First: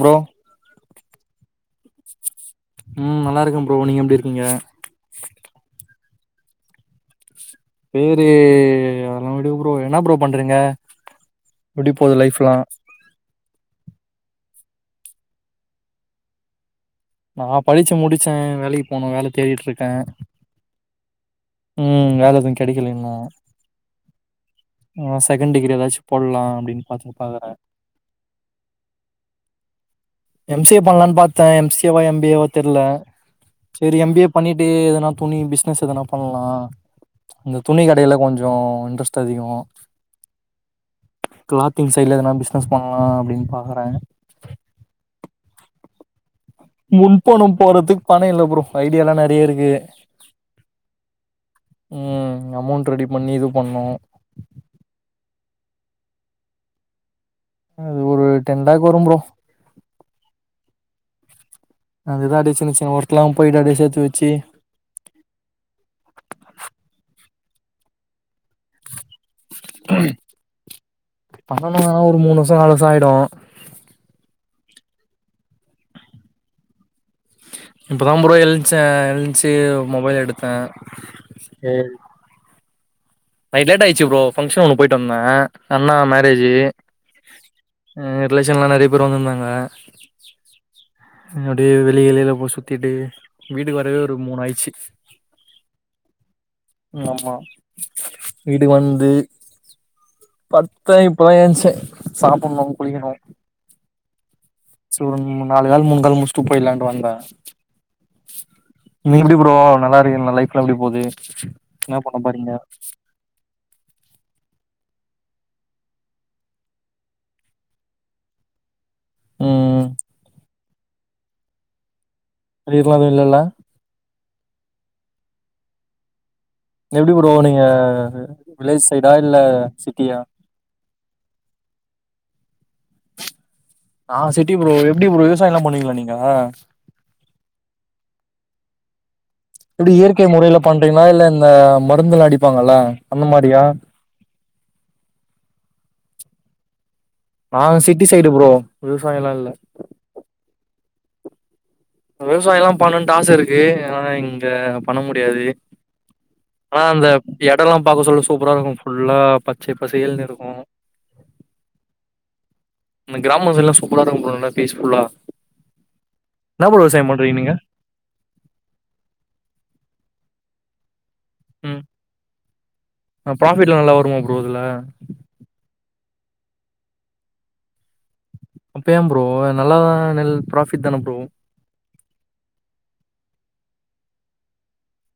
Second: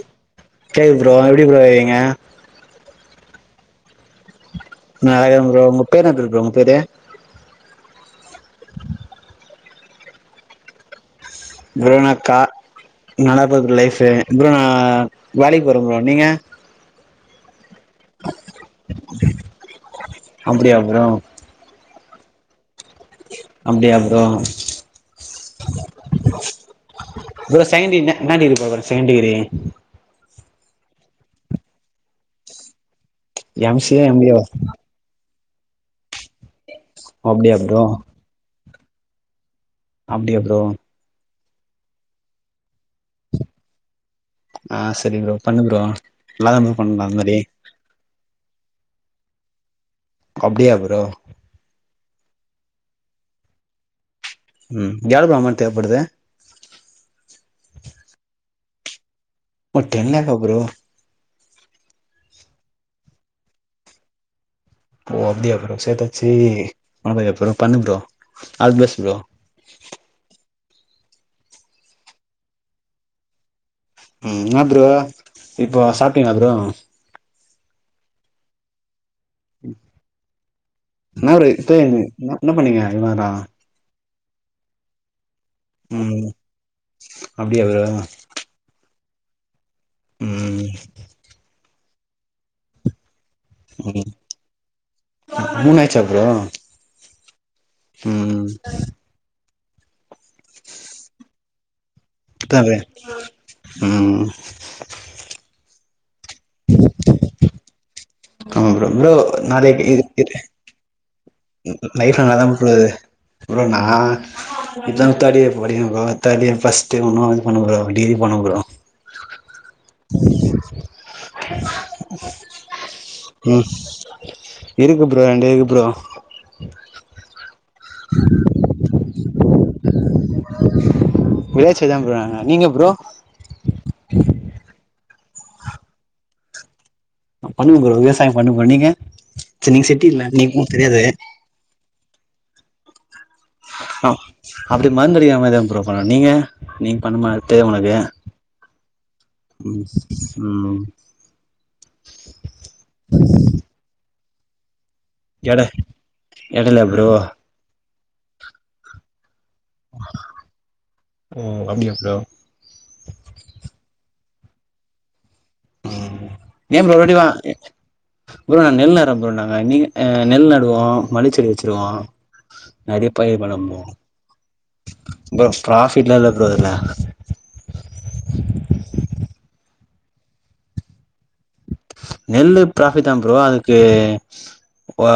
Bro கேக்குது bro எப்டி bro இருக்கீங்க ம் நல்லா இருக்க ப்ரோ நீங்க எப்டி இருக்கீங்க நா நல்லாகிற ப்ரோ உங்க [unintelligible] ப்ரோ உங்க பேரு பேரு அதெல்லா விடு ப்ரோ என்னா ப்ரோ பண்றீங்க எப்டி ப்ரோ நா போது கா லைஃப்லா நல்லா போது ப்ரோ லைஃபு அப்புறோ நா வேலைக் போற ப்ரோ நீங்க நா படிச்சு முடிச்சே வேலக்கி போனு வேல தேடிட்ருக்கே அப்டியா ப்ரோ ம் ம் வேல [unintelligible] அப்டியா ப்ரோ ஆ செகண்ட் டிகிரி ஏதாச்சு போடலா அப்டின்னு பாத்து பாக்குறே ப்ரோ செகன் டிகிரி ந இன்னா டிகிரி போட போற second degree M C A பண்ணலான் பாத்தே எம் சி ஏவா எம் பி ஏவா தெர்ல செரி எம் பி ஏ பண்ணிட்டு எதனா துணி பிஸ்னஸ் எதனா பண்லா ஓ அப்டியா இந்த ப்ரோ துணி கடையில கொஞ்சோ இன்ட்ரெஸ்ட் அதிகோ அப்டியா ‌ப்ரோ க்ளாத்திங் சைட்ல எதனா பிஸ்னஸ் பண்லா அப்டின் பாக்குறே அ செரி ப்ரோ பண்ணு ப்ரோ நல்லாதா ப்ரோ பண்ணு அந்த மாரி முன்பணம் போட்றதுக் பணோ இல்ல ப்ரோ ஐடியால்லா நெறியருக்கு அப்டியா ப்ரோ ம் அமௌண்ட் ரெடி பண்ணி இதுவ் பண்ணோ ம் எவ்ள ப்ரோ அமொன் தேவப்படுது அது ஒரு டென் லேக் வரும் ப்ரோ ப்பா டென் லேக்கா ப்ரோ அதுதா அப்டே சின்ன சின்ன ஒர்க்ல்லாம் போய்ட்டு அப்டே சேத்து வெச்சி ஓ அப்டியா ப்ரோ சேத்து வெச்சி பண்ண போறியா ப்ரோ பண்ணு ப்ரோ ஆல்த்பெஸ் ப்ரோ பண்ணணு ஆனா ஒரு மூண் வர்ஷோ நாலு வர்ஷோ ஆயிடோ ம் இன்னா ப்ரோ இப்போ சாப்ட்டிங்ளா ப்ரோ இப்ப தா ப்ரோ எழுச்சே எ ன்ச்சி மொபைல் எடுத்தே என்ன ப்ரோ இப்ப செரி என்ன பண்ணீங்க இவ்ளோ நேரோ நைட் லேட் ஆயிச்சு ப்ரோ பங்ஷன் ஒன்னு போய்ட் வந்தே அண்ணா ம் மேரேஜு அப்டியா ப்ரோ அ ரிலேஷன்லா நெறிய பேரு வந்துந்தாங்க ம் ம் அப்டே வெளி வெளில போய் சுத்திட்டு வீட்டுக்கு வரவே ம் ஒரு மூன் ஆய்ச்சி மூணு ஆயிடுச்சா ப்ரோ ம் ஆமா ம் ம் பத்த இப்பதா ஏன்ச்ச அதா சாப்புன்னு ப்ரோ குளிக்கினு ம் சோ ரெண் மூன் நாலு வேல மூணு முடிச்ட்டு போய்டலான்ட்டு வந்த ஆமா ப்ரோ நீங்க எப்டி ப்ரோ நல்லா இருக்கீங்ளா லைஃப்ல்லா எப்டி போகுது லைஃப்ல்லா நல்லாதா போது ப்ரோ நா இப்பதா தேர்டு இயர் படிக்கறன் ப்ரோ தேர்டு இயர் பஸ்ட் இன்னு பண்ணு ப்ரோ டிகிரி பண்ணு ப்ரோ ம் அரியர்ல்லா எது இல்லல்ல ம் இருக்கு ப்ரோ ரெண்டு இருக்கு ப்ரோ எப்டி ப்ரோ நீங்க வில்லேஜ் சைடா இல்ல சிட்டியா வில்லேஜ் சைடுதா ப்ரோ நானு நீங்க ப்ரோ நா சிட்டி ப்ரோ எப்டி ப்ரோ விவசாயோ எல்லா பண்ணுவீங்ளா நீங்க பண்ணுவோ ப்ரோ விவசாயோ பண்ணுவோ ப்ரோ நீங்க சரி நீங்க எப்டி இயற்கை சிட்டில முறைல நீக்கு பண்றீங்ளா தெரியாது இல்ல இந்த மருந்தெல்லா அடிப்பாங்கல்ல அந்த மாரியா ஆ அப்டி மருந்து அடிக்கிற மாரிதா ப்ரோ பண்ணுவோ நீங்க நீங் பண்ணமாட்ட நாங்க உனக்கு சிட்டி சைடு ப்ரோ விவசாயம்லா இல்ல ம் ம் விவசாயம் எல்லா பண்ணனுட்டு ஆச இருக்கு ஆனா இங்க பண்ண முடியாது எட எடைல ஆனா ப்ரோ அந்த எட எல்லா பாக்க சொல்ல சூப்பரா இருக்கு ஃபுல்லா ப ச்ச பசேல்னு இருக்கு ம் அப்டியா ப்ரோ இந்த கிராம சைடுல எல்லா சூப்பரா இருக்கு ப்ரோ நல்லா பீஸ் ஃபுல்லா ஏன் ப்ரோ ரெடிதா நீங்க ப்ரோ நா நெல் அறுப்போ நாங்க நீங்க எ நெல் நடுவோ மல்லிச்செடி ம் வெச்சிருவோ நெறய ஆ பயிர் ப்ராஃபிட்லா வளப்போ நல்லா வருமா ப்ரோ இதுல? ப்ரோ கிராஸ் வீட்லதா ப்ரோ இருப்ப அப்ப ஏன் ப்ரோ நல்லதா நெல் ப்ராஃபிட்தான ப்ரோ நெல்லு பராஃபிட்தா ப்ரோ அதுக்கு இப்போ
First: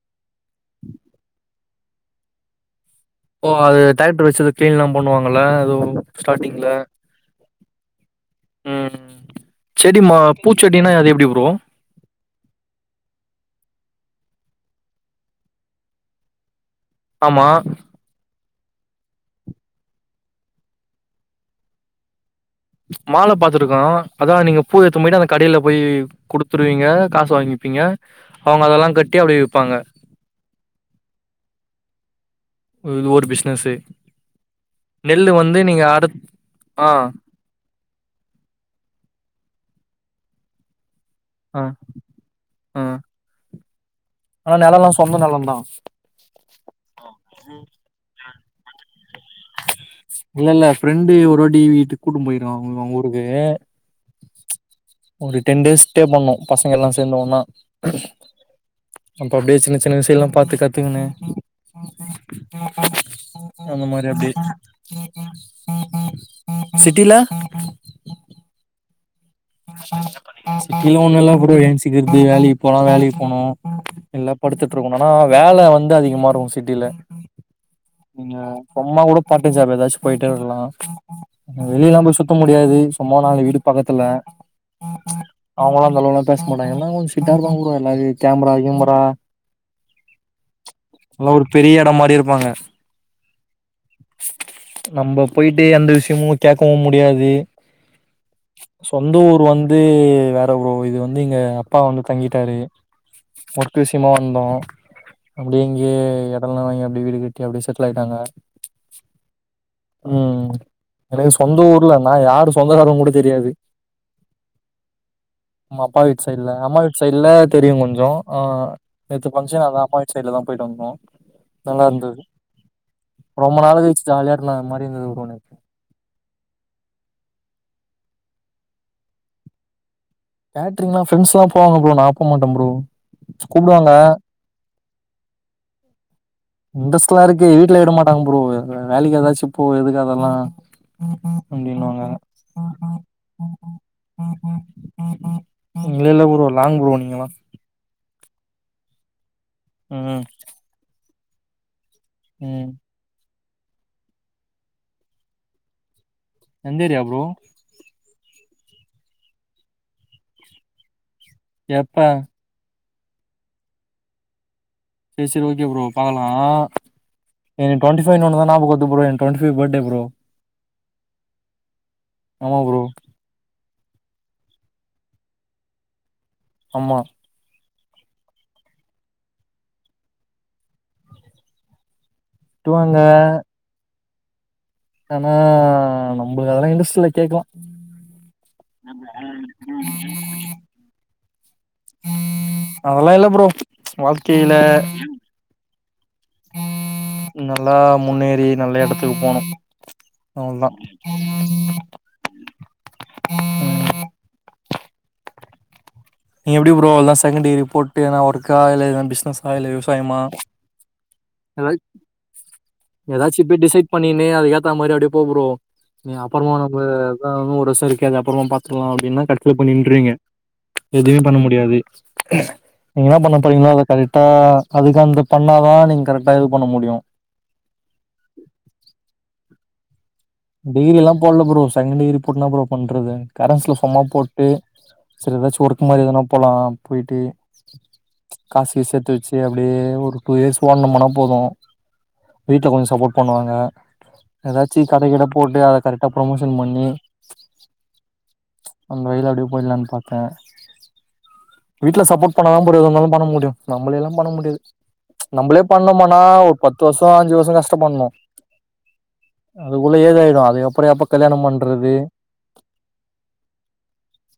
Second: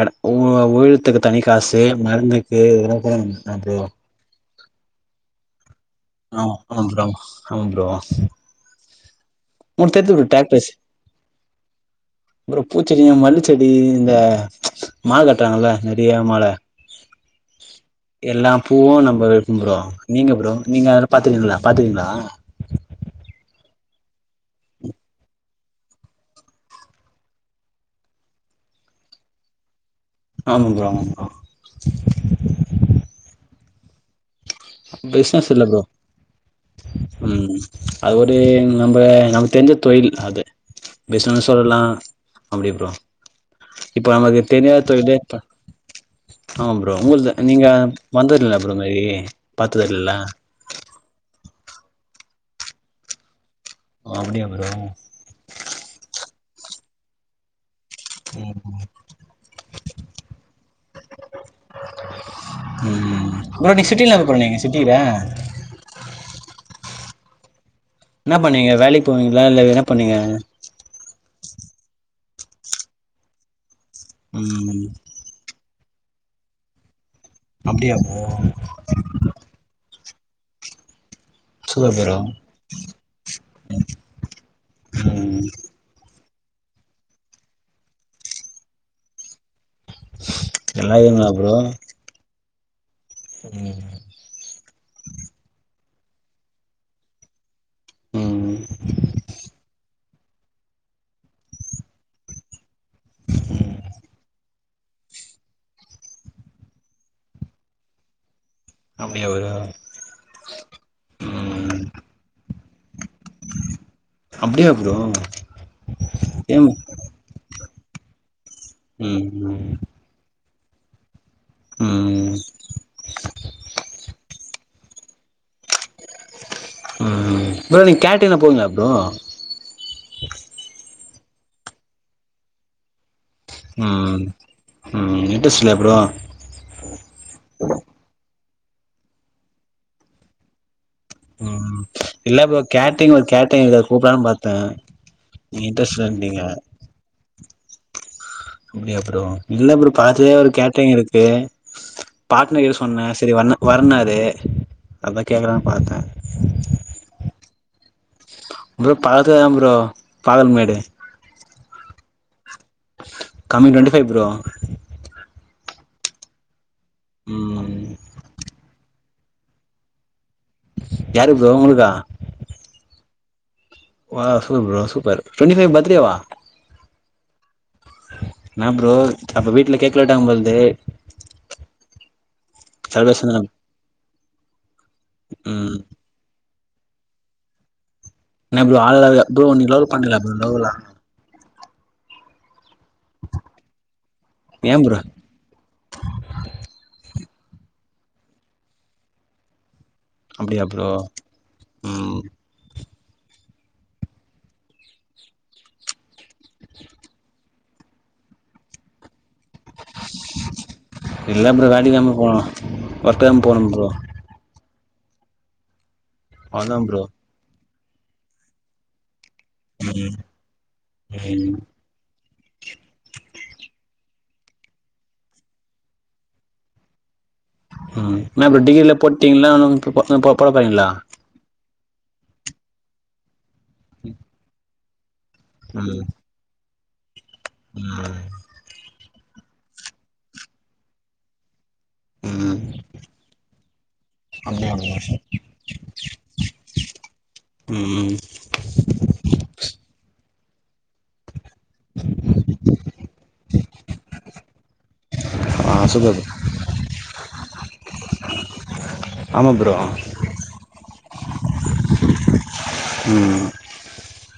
எட உ உயிலத்துக்கு தனி காசு மருந்துக்கு கூட ஓ ப்ரோ அது டிராக்டர் வெச்சு எதோ கிளீன்ல்லா பண்ணுவாங்கல்ல அதுவு ஆமா ஸ்டார்டிங்ல ஆமா ப்ரோ ம் உங்களுக்கு செடி தெரிது மா ப்ரோ டெக் ஃபேஸ் பூச்செடினா அது எப்டி ப்ரோ? ப்ரோ பூச்செடி, மல்லுச்செடி இந்த மால கட்றாங்கல்ல நெரியா மால ஆமா எல்லா பூவு நம்மருக்கு ப்ரோ நீங்க ப்ரோ நீங்க அதெல்லா பாத்துக்கீங்ளா பாத்துர்க்கீங்ளா மால பாத்துருக்கோ அதா நீங்க பூ எத்துன்னு போய்ட்டு அந்த கடைல போய் குடுத்துருவீங்க காசு வாங்கி ப்பீங்க அவுங்க அதெல்லா கட்டி அப்டியே விப்பாங்க ஆமாம் ப்ரோ ஆமாம் ப்ரோ இது ஒரு பிசினஸ்ஸு பிசினஸ் இல்ல ப்ரோ ஆ ம் அது ஒரு நம்ப நமக் தெரிஞ்ச தொழில் அது பிசினஸ் ஆ சொல்லலா அப்டி ஆ ப்ரோ இப்ப நமக்கு ஆனா தெரியாத நெலல்லா தொழிலு சொந்த ம் நெலந்தா. ஆமா ப்ரோ உங்ள்து நீங்க வந்தது இல்லயா ப்ரோ இந்த வழி இல்ல இல்ல ஃப்ரெண்டு ஒருவாட்டி வீட்டுக்கு கூட்டுன் போயிருக்கான் அவுங் ஊருக்கு ஓ அப்டியா ப்ரோ ஒரு டென் டேஸ் ஸ்டே பண்ணோ பசங்கெல்லா சேந்து ஒண்ணா ம் அப்ப அப்டியே சின்ன சின்ன விசயோ எல்லாம் பாத்து கத்துகனு ம் ப்ரோ அந்த நீங்க சிட்டில மாரி என்ன அப்டியே ப்ரோ நீங்க சிட்டில சிட்டில என்ன பண்ணுவீங்க வேலைக்கு போவீங்களா இல்ல என்ன பண்ணுவீங்க சிட்டில ஒன்னு இல்ல ப்ரோ எப்பவு எந்ச்சிக்கிறது வேலைக்கு போனா வேலைக்கு போணு எல்லா படுத்துட்டு ம் இருக்கணு ஆனா வேல வந் த அதிகமாருக்கு சிட்டில அப்டியா ப்ரோ இங்க பொம்மா கூட பார்ட் டைம் ஜாப் எதாச்சு போயிட்டே இருக்கலா வெளில சூப்பர் எல்லாம் ப்ரோ போய் சுத்த முடியாது சும்மா நாளு வீடு பக்கத்துல ம் அவுங்களா அந்த அளவுலா பேச மாட்டாங்க எல்லாங் கொஞ்சோ ஸ்ட்ரிக்ட்டா இருப்பாங்க ப்ரோ எல்லா கேமரா கீமறா நல்லா இருக்கீங்களா எல்லா ஒரு ப்ரோ பெரிய எடோ மாரி இருப்பாங்க ம் நம்ம போய்ட்டு எந்த விஷ்யமு கேக்கவு முடியாது ம் ம் சொந்த ஊர் வந்து வேற ஒரு இது வந்து இங்க அப்பா வந்து தங்கிட்டாரு ஒர்க் விஷ்யமா வந்தோ அப்டியே இங்கயே எடல்லா வாங்கி அப்டியே வீடு கட்டி அப்டியே செட்ல் ஆய்ட்டாங்க அப்டியா [unintelligible] ம் எனக்கு சொந்த ம் ஊர்ல நா யாரு சொந்தக்காருனு கூட தெரியாது அப்டியா ப்ரோ ம் அப்பா வீட் சைட்ல ஏ ம் அம்மா வீட்டு சைட்ல தெரியு கொஞ்சோ அ ம் நேத்து ஃபங்சன் அதா அம்மா வீட் சைட்ல தா போய்ட்டு வந்தோ நல்லா இருந்தது ம் ரொம்ப நாளு கழுச்சு ஜாலியா இருந்தாங்க அம்மா எப்டி இருந்தது ப்ரோ நேத்து ம் ம் ப்ரோ நீங்க கேட்ரிங்லா போவீங்ளா ப்ரோ கேட்ரிங்லா ஃபரெண்ட்ஸ்லா போவாங்க ப்ரோ நா போ மாட்டே ப்ரோ கூப்டுவாங்க ம்ம் ம்ம் இன்ரஸ்ட் இல்லயா ப்ரோ இன்ட்ரஸ்டல்லா இருக்கு வீட்லயு விட மாட்டாங்க ப்ரோ வேலைக்கு ஏதாச்சு போ எதுக்கு அதல்லா ம் இல்ல ப்ரோ கேட்ரிங் ஒர்க் கேட்ரிங் ஒங்கள கூப்லான்னு பாத்தே இன்ட்ரஸ்ட் இல்ல இல்ல இல்லன்டிங்க ப்ரோ லாங் ப்ரோ நீங்கல்லா அப்டியா ப்ரோ இல்ல ப்ரோ ம் பாத்ததே ஒரு கேட்ரிங் இருக்கு பாட்னர் ம் கிட்ட சொன்னே சரி வன்னு வரன்னாரு அதா கேக்கலானு பாத்தே எந்த ஏரியா ப்ரோ ப்ரோ பக்கத்துலதா ப்ரோ பாலமேடு எப்ப கம்மிங் டொண்ட்டி ஃபைவ் ப்ரோ செரி ஓகே ப்ரோ பாக்கலா நீங்க ம் டொண்டி ஃபைவ்னோன தா ஞாபகோ வருது bro twenty five birthday bro யாருக்கு ப்ரோ ஒங்களுக்கா ஆமா bro wow soup bro super twenty five birthday வா ஆமா என்னா ப்ரோ அப்ப வீட்ல கேக்லா வெட்டுவாங்க போலது வெட்டுவாங்க ஆனா ம் நம்ளுக்கு அதல்லா இன்ட்ரஸ்ட் இல்ல கேக்லா என்னா ப்ரோ ஆள்லா இல்ல ப்ரோ நீங்க லவ் பண்லயா ப்ரோ லவ்வலா அதல்லா இல்ல ப்ரோ வாழ்க்கேல ஏன் ப்ரோ நல்லா முன்னேறி நல்ல எடத்துக்கு போனு அவ்ளோ அப்டியா தா ப்ரோ ம் ம் நீ எப்டி ப்ரோ எல்லா செகண்ட் டிகிரி போட்டு எதுனா ஒர்க்கா இல்ல எதுனா பிஸ்னஸா இல்ல விவசாயமா இல்ல ப்ரோ எதா வேலைக்கு தாம் ப்ரோ போனு ஒர்க் தா ஏதாச்சு‌ இப்பயே போனு டிசைட் ப்ரோ பண்ணிணு அது கேத்தா மாரி அப்டியே போ ப்ரோ நீ அப்பறமா அவ்ளதா ஒனக்கு ப்ரோ அதா இன்னு ஒரு வருஷோ இருக்கே அது அப்பறமா பாத்துக்கலா அப்டின்னா சோ‌ இப்ப நின்றீங்க ம் எதுமே பண்ண ம் முடியாது நீங்க என்னா பண்ண போறீங்களோ அத கரெடா அதுக்கு அந்த பண்ணாதா நீங்க கரெடா இது பண்ண முடியு ம் என்னா ப்ரோ டிகிரில போட்டீங்களா இன்னு போ போட போறீங்களா டிகிரிலா போட்ல ப்ரோ செகண்ட் டிகிரி போட்டு என்னா ப்ரோ பண்றது‌ கரஸ்ல சும்மா போட்டு செரி ஏதாச்சு ஒர்க்கு ம் மாரி ஏதுனா போலா போய்ட்டு ம் காசு கீசு சேத்து வச்சு அப்டியே அப்டியே ஒரு டூ இயர்ஸ் [unintelligible] போது ம் வீட்ல கொஞ்சோ சப்போர்ட் பண்ணுவாங்க அப்டியா எதாச்சு ப்ரோ கறிக் கட‌ போட்டு அத கரெட்டா ப்ரமோஷன் பண்ணி ம் ம் அந்த வழில அப்டியே போயிட்லான்னு பாத்தே வீட்ல சப்போர்ட் பண்ணாதா ப்ரோ எது‌ இருந்தாலு பண்ண முடியு நம்மளேலா பண்ண முடியாது. நம்மளே ஆ சூப்பர் பண்ணோமான்னா ப்ரோ ஒரு பத்து வருஷோ அஞ்சு வருஷோ கஷ்டப்படணு ஆமாம் ப்ரோ அதுக்குள்ள ஏஜ்ஜாயிடு அதுக்கப்றோ எப்ப கல்யாணோ பண்றது ம்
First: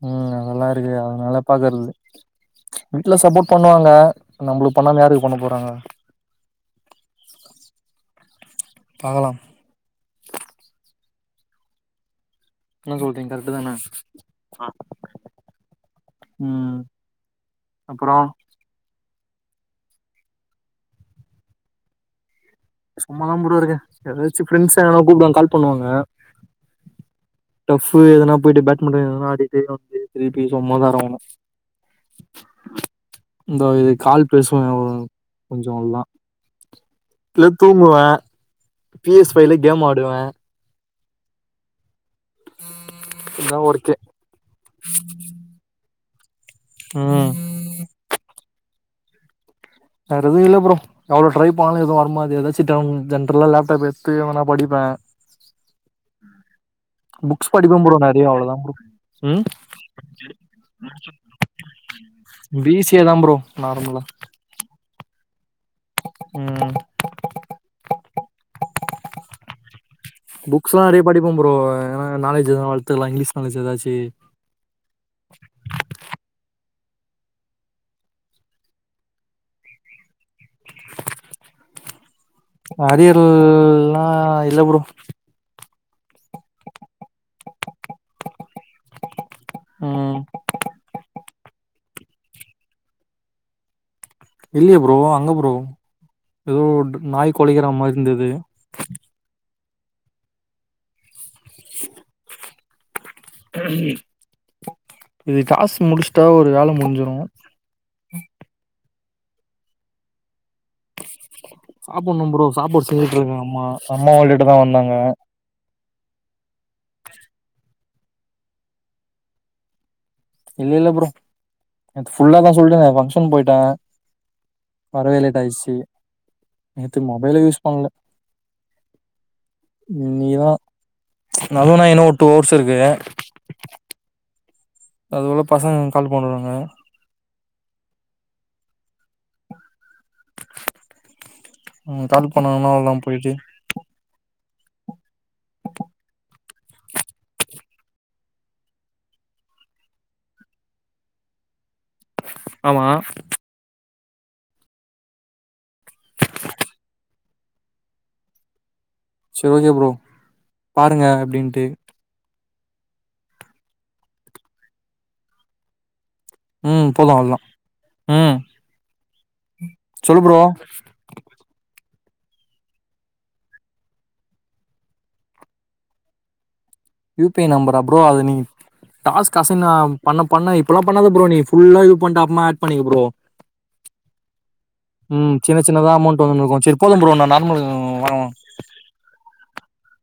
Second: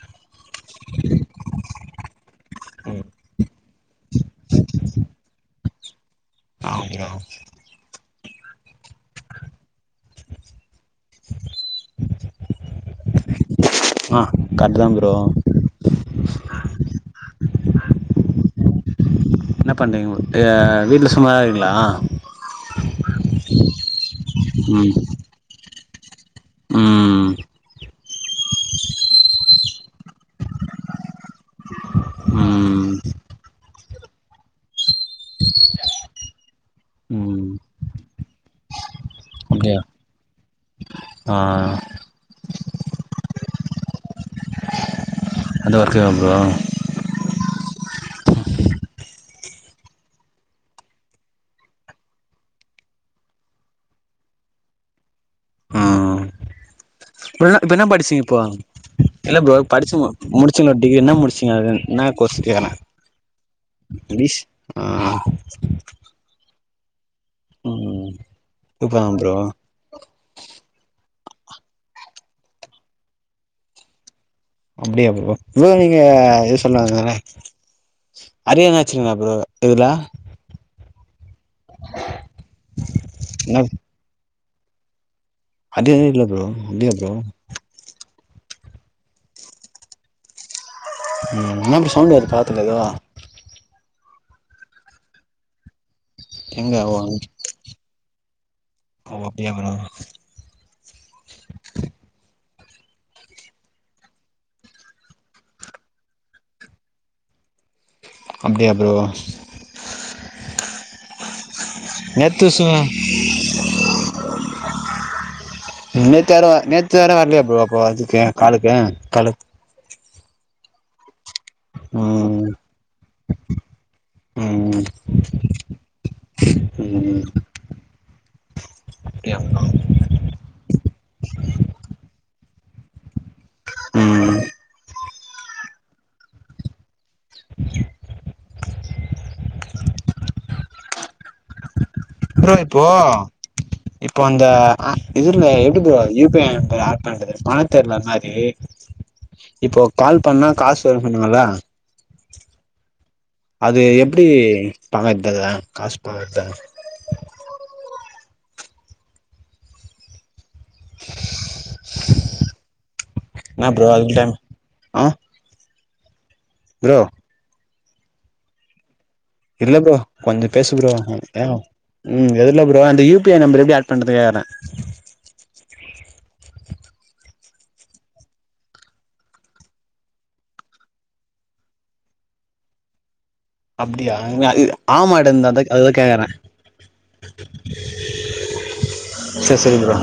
ம் அதெல்லா இருக்கு அதனால பாக்றது இல்ல வீட்ல சப்போர்ட் பண்ணுவாங்க நம்ளுக்கு பண்ணாம யாருக்கு பண்ண போறாங்க. [inaudible] பாக்கலா என்ன சொல்ரிங்கள்? ஆ கர்ட்டுதா ப்ரோ அப்றோ என்ன பண்றீங்க [unintelligible] வீட்ல சும்மாதா இருக்கீங்ளா? சும்மதா ப்ரோ இருக்கே எதாச்சு ஃப்ரெண்ட்ஸ் ம் யாரா கூப்டுவாங்க கால் பண்ணுவாங்க. ம் ஃப் எதுனா போயிட்டு பேட்மிண்டன் எதுனா ஆடிட்டு வந்து திருப்பி சும்மாதா இருக்கனு. ம் இந்தா இது கால் பேசனு கொஞ்சொ அவ்ளோதா இல்ல ம் தூங்குவே பி எஸ் ஃபைல்ல அப்படியா கேம் ஆடுவே. ஆ இதா ஒர்க்கே ஹலோ வச்சிரவா ப்ரோ ம் வேற எதுவு இல்ல ப்ரோ எவ்ளோ ட்ரை பண்ணாலு எதுவு வரமாட்டேது எதாச்சு டாம் ஜென்ரல்லா லேப்டாப் எத்து வேணா படிப்ப ம் புக்ஸ் படிப்பே ப்ரோ நெறைய அவ்ளோதா ப்ரோ இல்ல ம் ப்ரோ படிச்சு மு முடிச்சிங்கல்ல டிகி என்ன முடிச்சிங்க என்ன கோர்ஸ் கேக்கறே பி சி ஏ தா ப்ரோ நார்மலா ம்பிஷ் ஆ ம் கூப்டுறாங்க ப்ரோ புக்ஸ்லா நெறைய படிப்போம் ப்ரோ, ஏன்னா நாலஜ்லாம் வளத்துக்கலா இங்கிலீஷ் நாலேஜ் எதாச்சு அப்படியா ப்ரோ ப்ரோ நீங்க எஸ் சொன்னாங்களே அரியர் எதனாச்சிங்களா ப்ரோ இதுல என்ன அரியர்ல்லா இல்ல ப்ரோ அரியர்லா இல்ல ப்ரோ இல்லயா ப்ரோ ம் ம் என்ன அப்டி சவுண்டு வருது பாத்துக்க எதோ இல்லியே ப்ரோ அங்க ப்ரோ எதோ எங்க ஓ ஒன்டு நாய் கொலைக்கிற மாதி இருந்தது ஓ அப்டியா ப்ரோ [inaudible] இது காசு முடிச்சுட்டா ஒரு வேல முடிஞ்சிரு. அப்டியா ப்ரோ [unintelligible] [inaudible] சாப்புடணு ப்ரோ நேத்து சு சாப்பாடு செஞ்சுட்டு இருக்காங்க அம்மா அம்மா வீட்டுக்குட்டதா வந்தாங்க. நேத்து யாரு நேத்து யாரும் வரலையா ப்ரோ அப்போ அதுக்கு காலுக்கு காலு இல்ல இல்ல ப்ரோ, நேத்து ஃபுல்லாதா ம் சொல்றனே பங்க்ஷன் போயிட்ட ம் வரவே லேட் ஆயிடுச்சு நேத்து ம் மொபைலே யூஸ் பண்ல அப்டியா ப்ரோ இனிகுதா நவ்ளோனா எனக்கு ஒரு டூ ஹவர்ஸ் இருக்கு ம் அது போல பசங்க கால் பண்ணறாங்க [inaudible] ம் கால் ப்ரோ பண்ணாங்கன்னா இப்போ அவ்ளதா போயிட்டு இப்போ இந்த அ இதுல எப்டி bro U P I add பண்றது பண்ண தெர்ல அது மாதிரி இப்போ கால் பண்ணா காசு வருன்னாங்களா ஆமா அது எப்படி பங்கது தெர்ல காசு பாக்கது சரி ஓகே ப்ரோ பாருங்க அப்டின்ட்டு என்னா ப்ரோ அதுடைம் ஆ ம் ப்ரோ போலா அவ்லோதா ம் இல்ல ப்ரோ கொஞ்ச பேசு ப்ரோ டயம் ம் எதுல ப்ரோ அந்த யு பி ஐ நம்பர் எப்டி ஆட் பண்ணறது கேக்கறே யூ பி ஐ நம்பரா அ ப்ரோ அது நீங் டாஸ்க் அசைன்னா பண்ண பண்ண இப்பெல்லா பண்ணாதா ப்ரோ நீ ஃபுல்லா இது பண்ணிட்டு அப்பறமா ஆட் பண்ணு ப்ரோ அப்டியா ஆமா டா ம் இந்த சின்ன அதா சின்னதா அதுதா அமௌண்ட் கேக்குறே வந்துனு இருக்கு சரிப்போதும் ப்ரோ நான் நார்மல் வரேன் [inaudible] சச்சரி ப்ரோ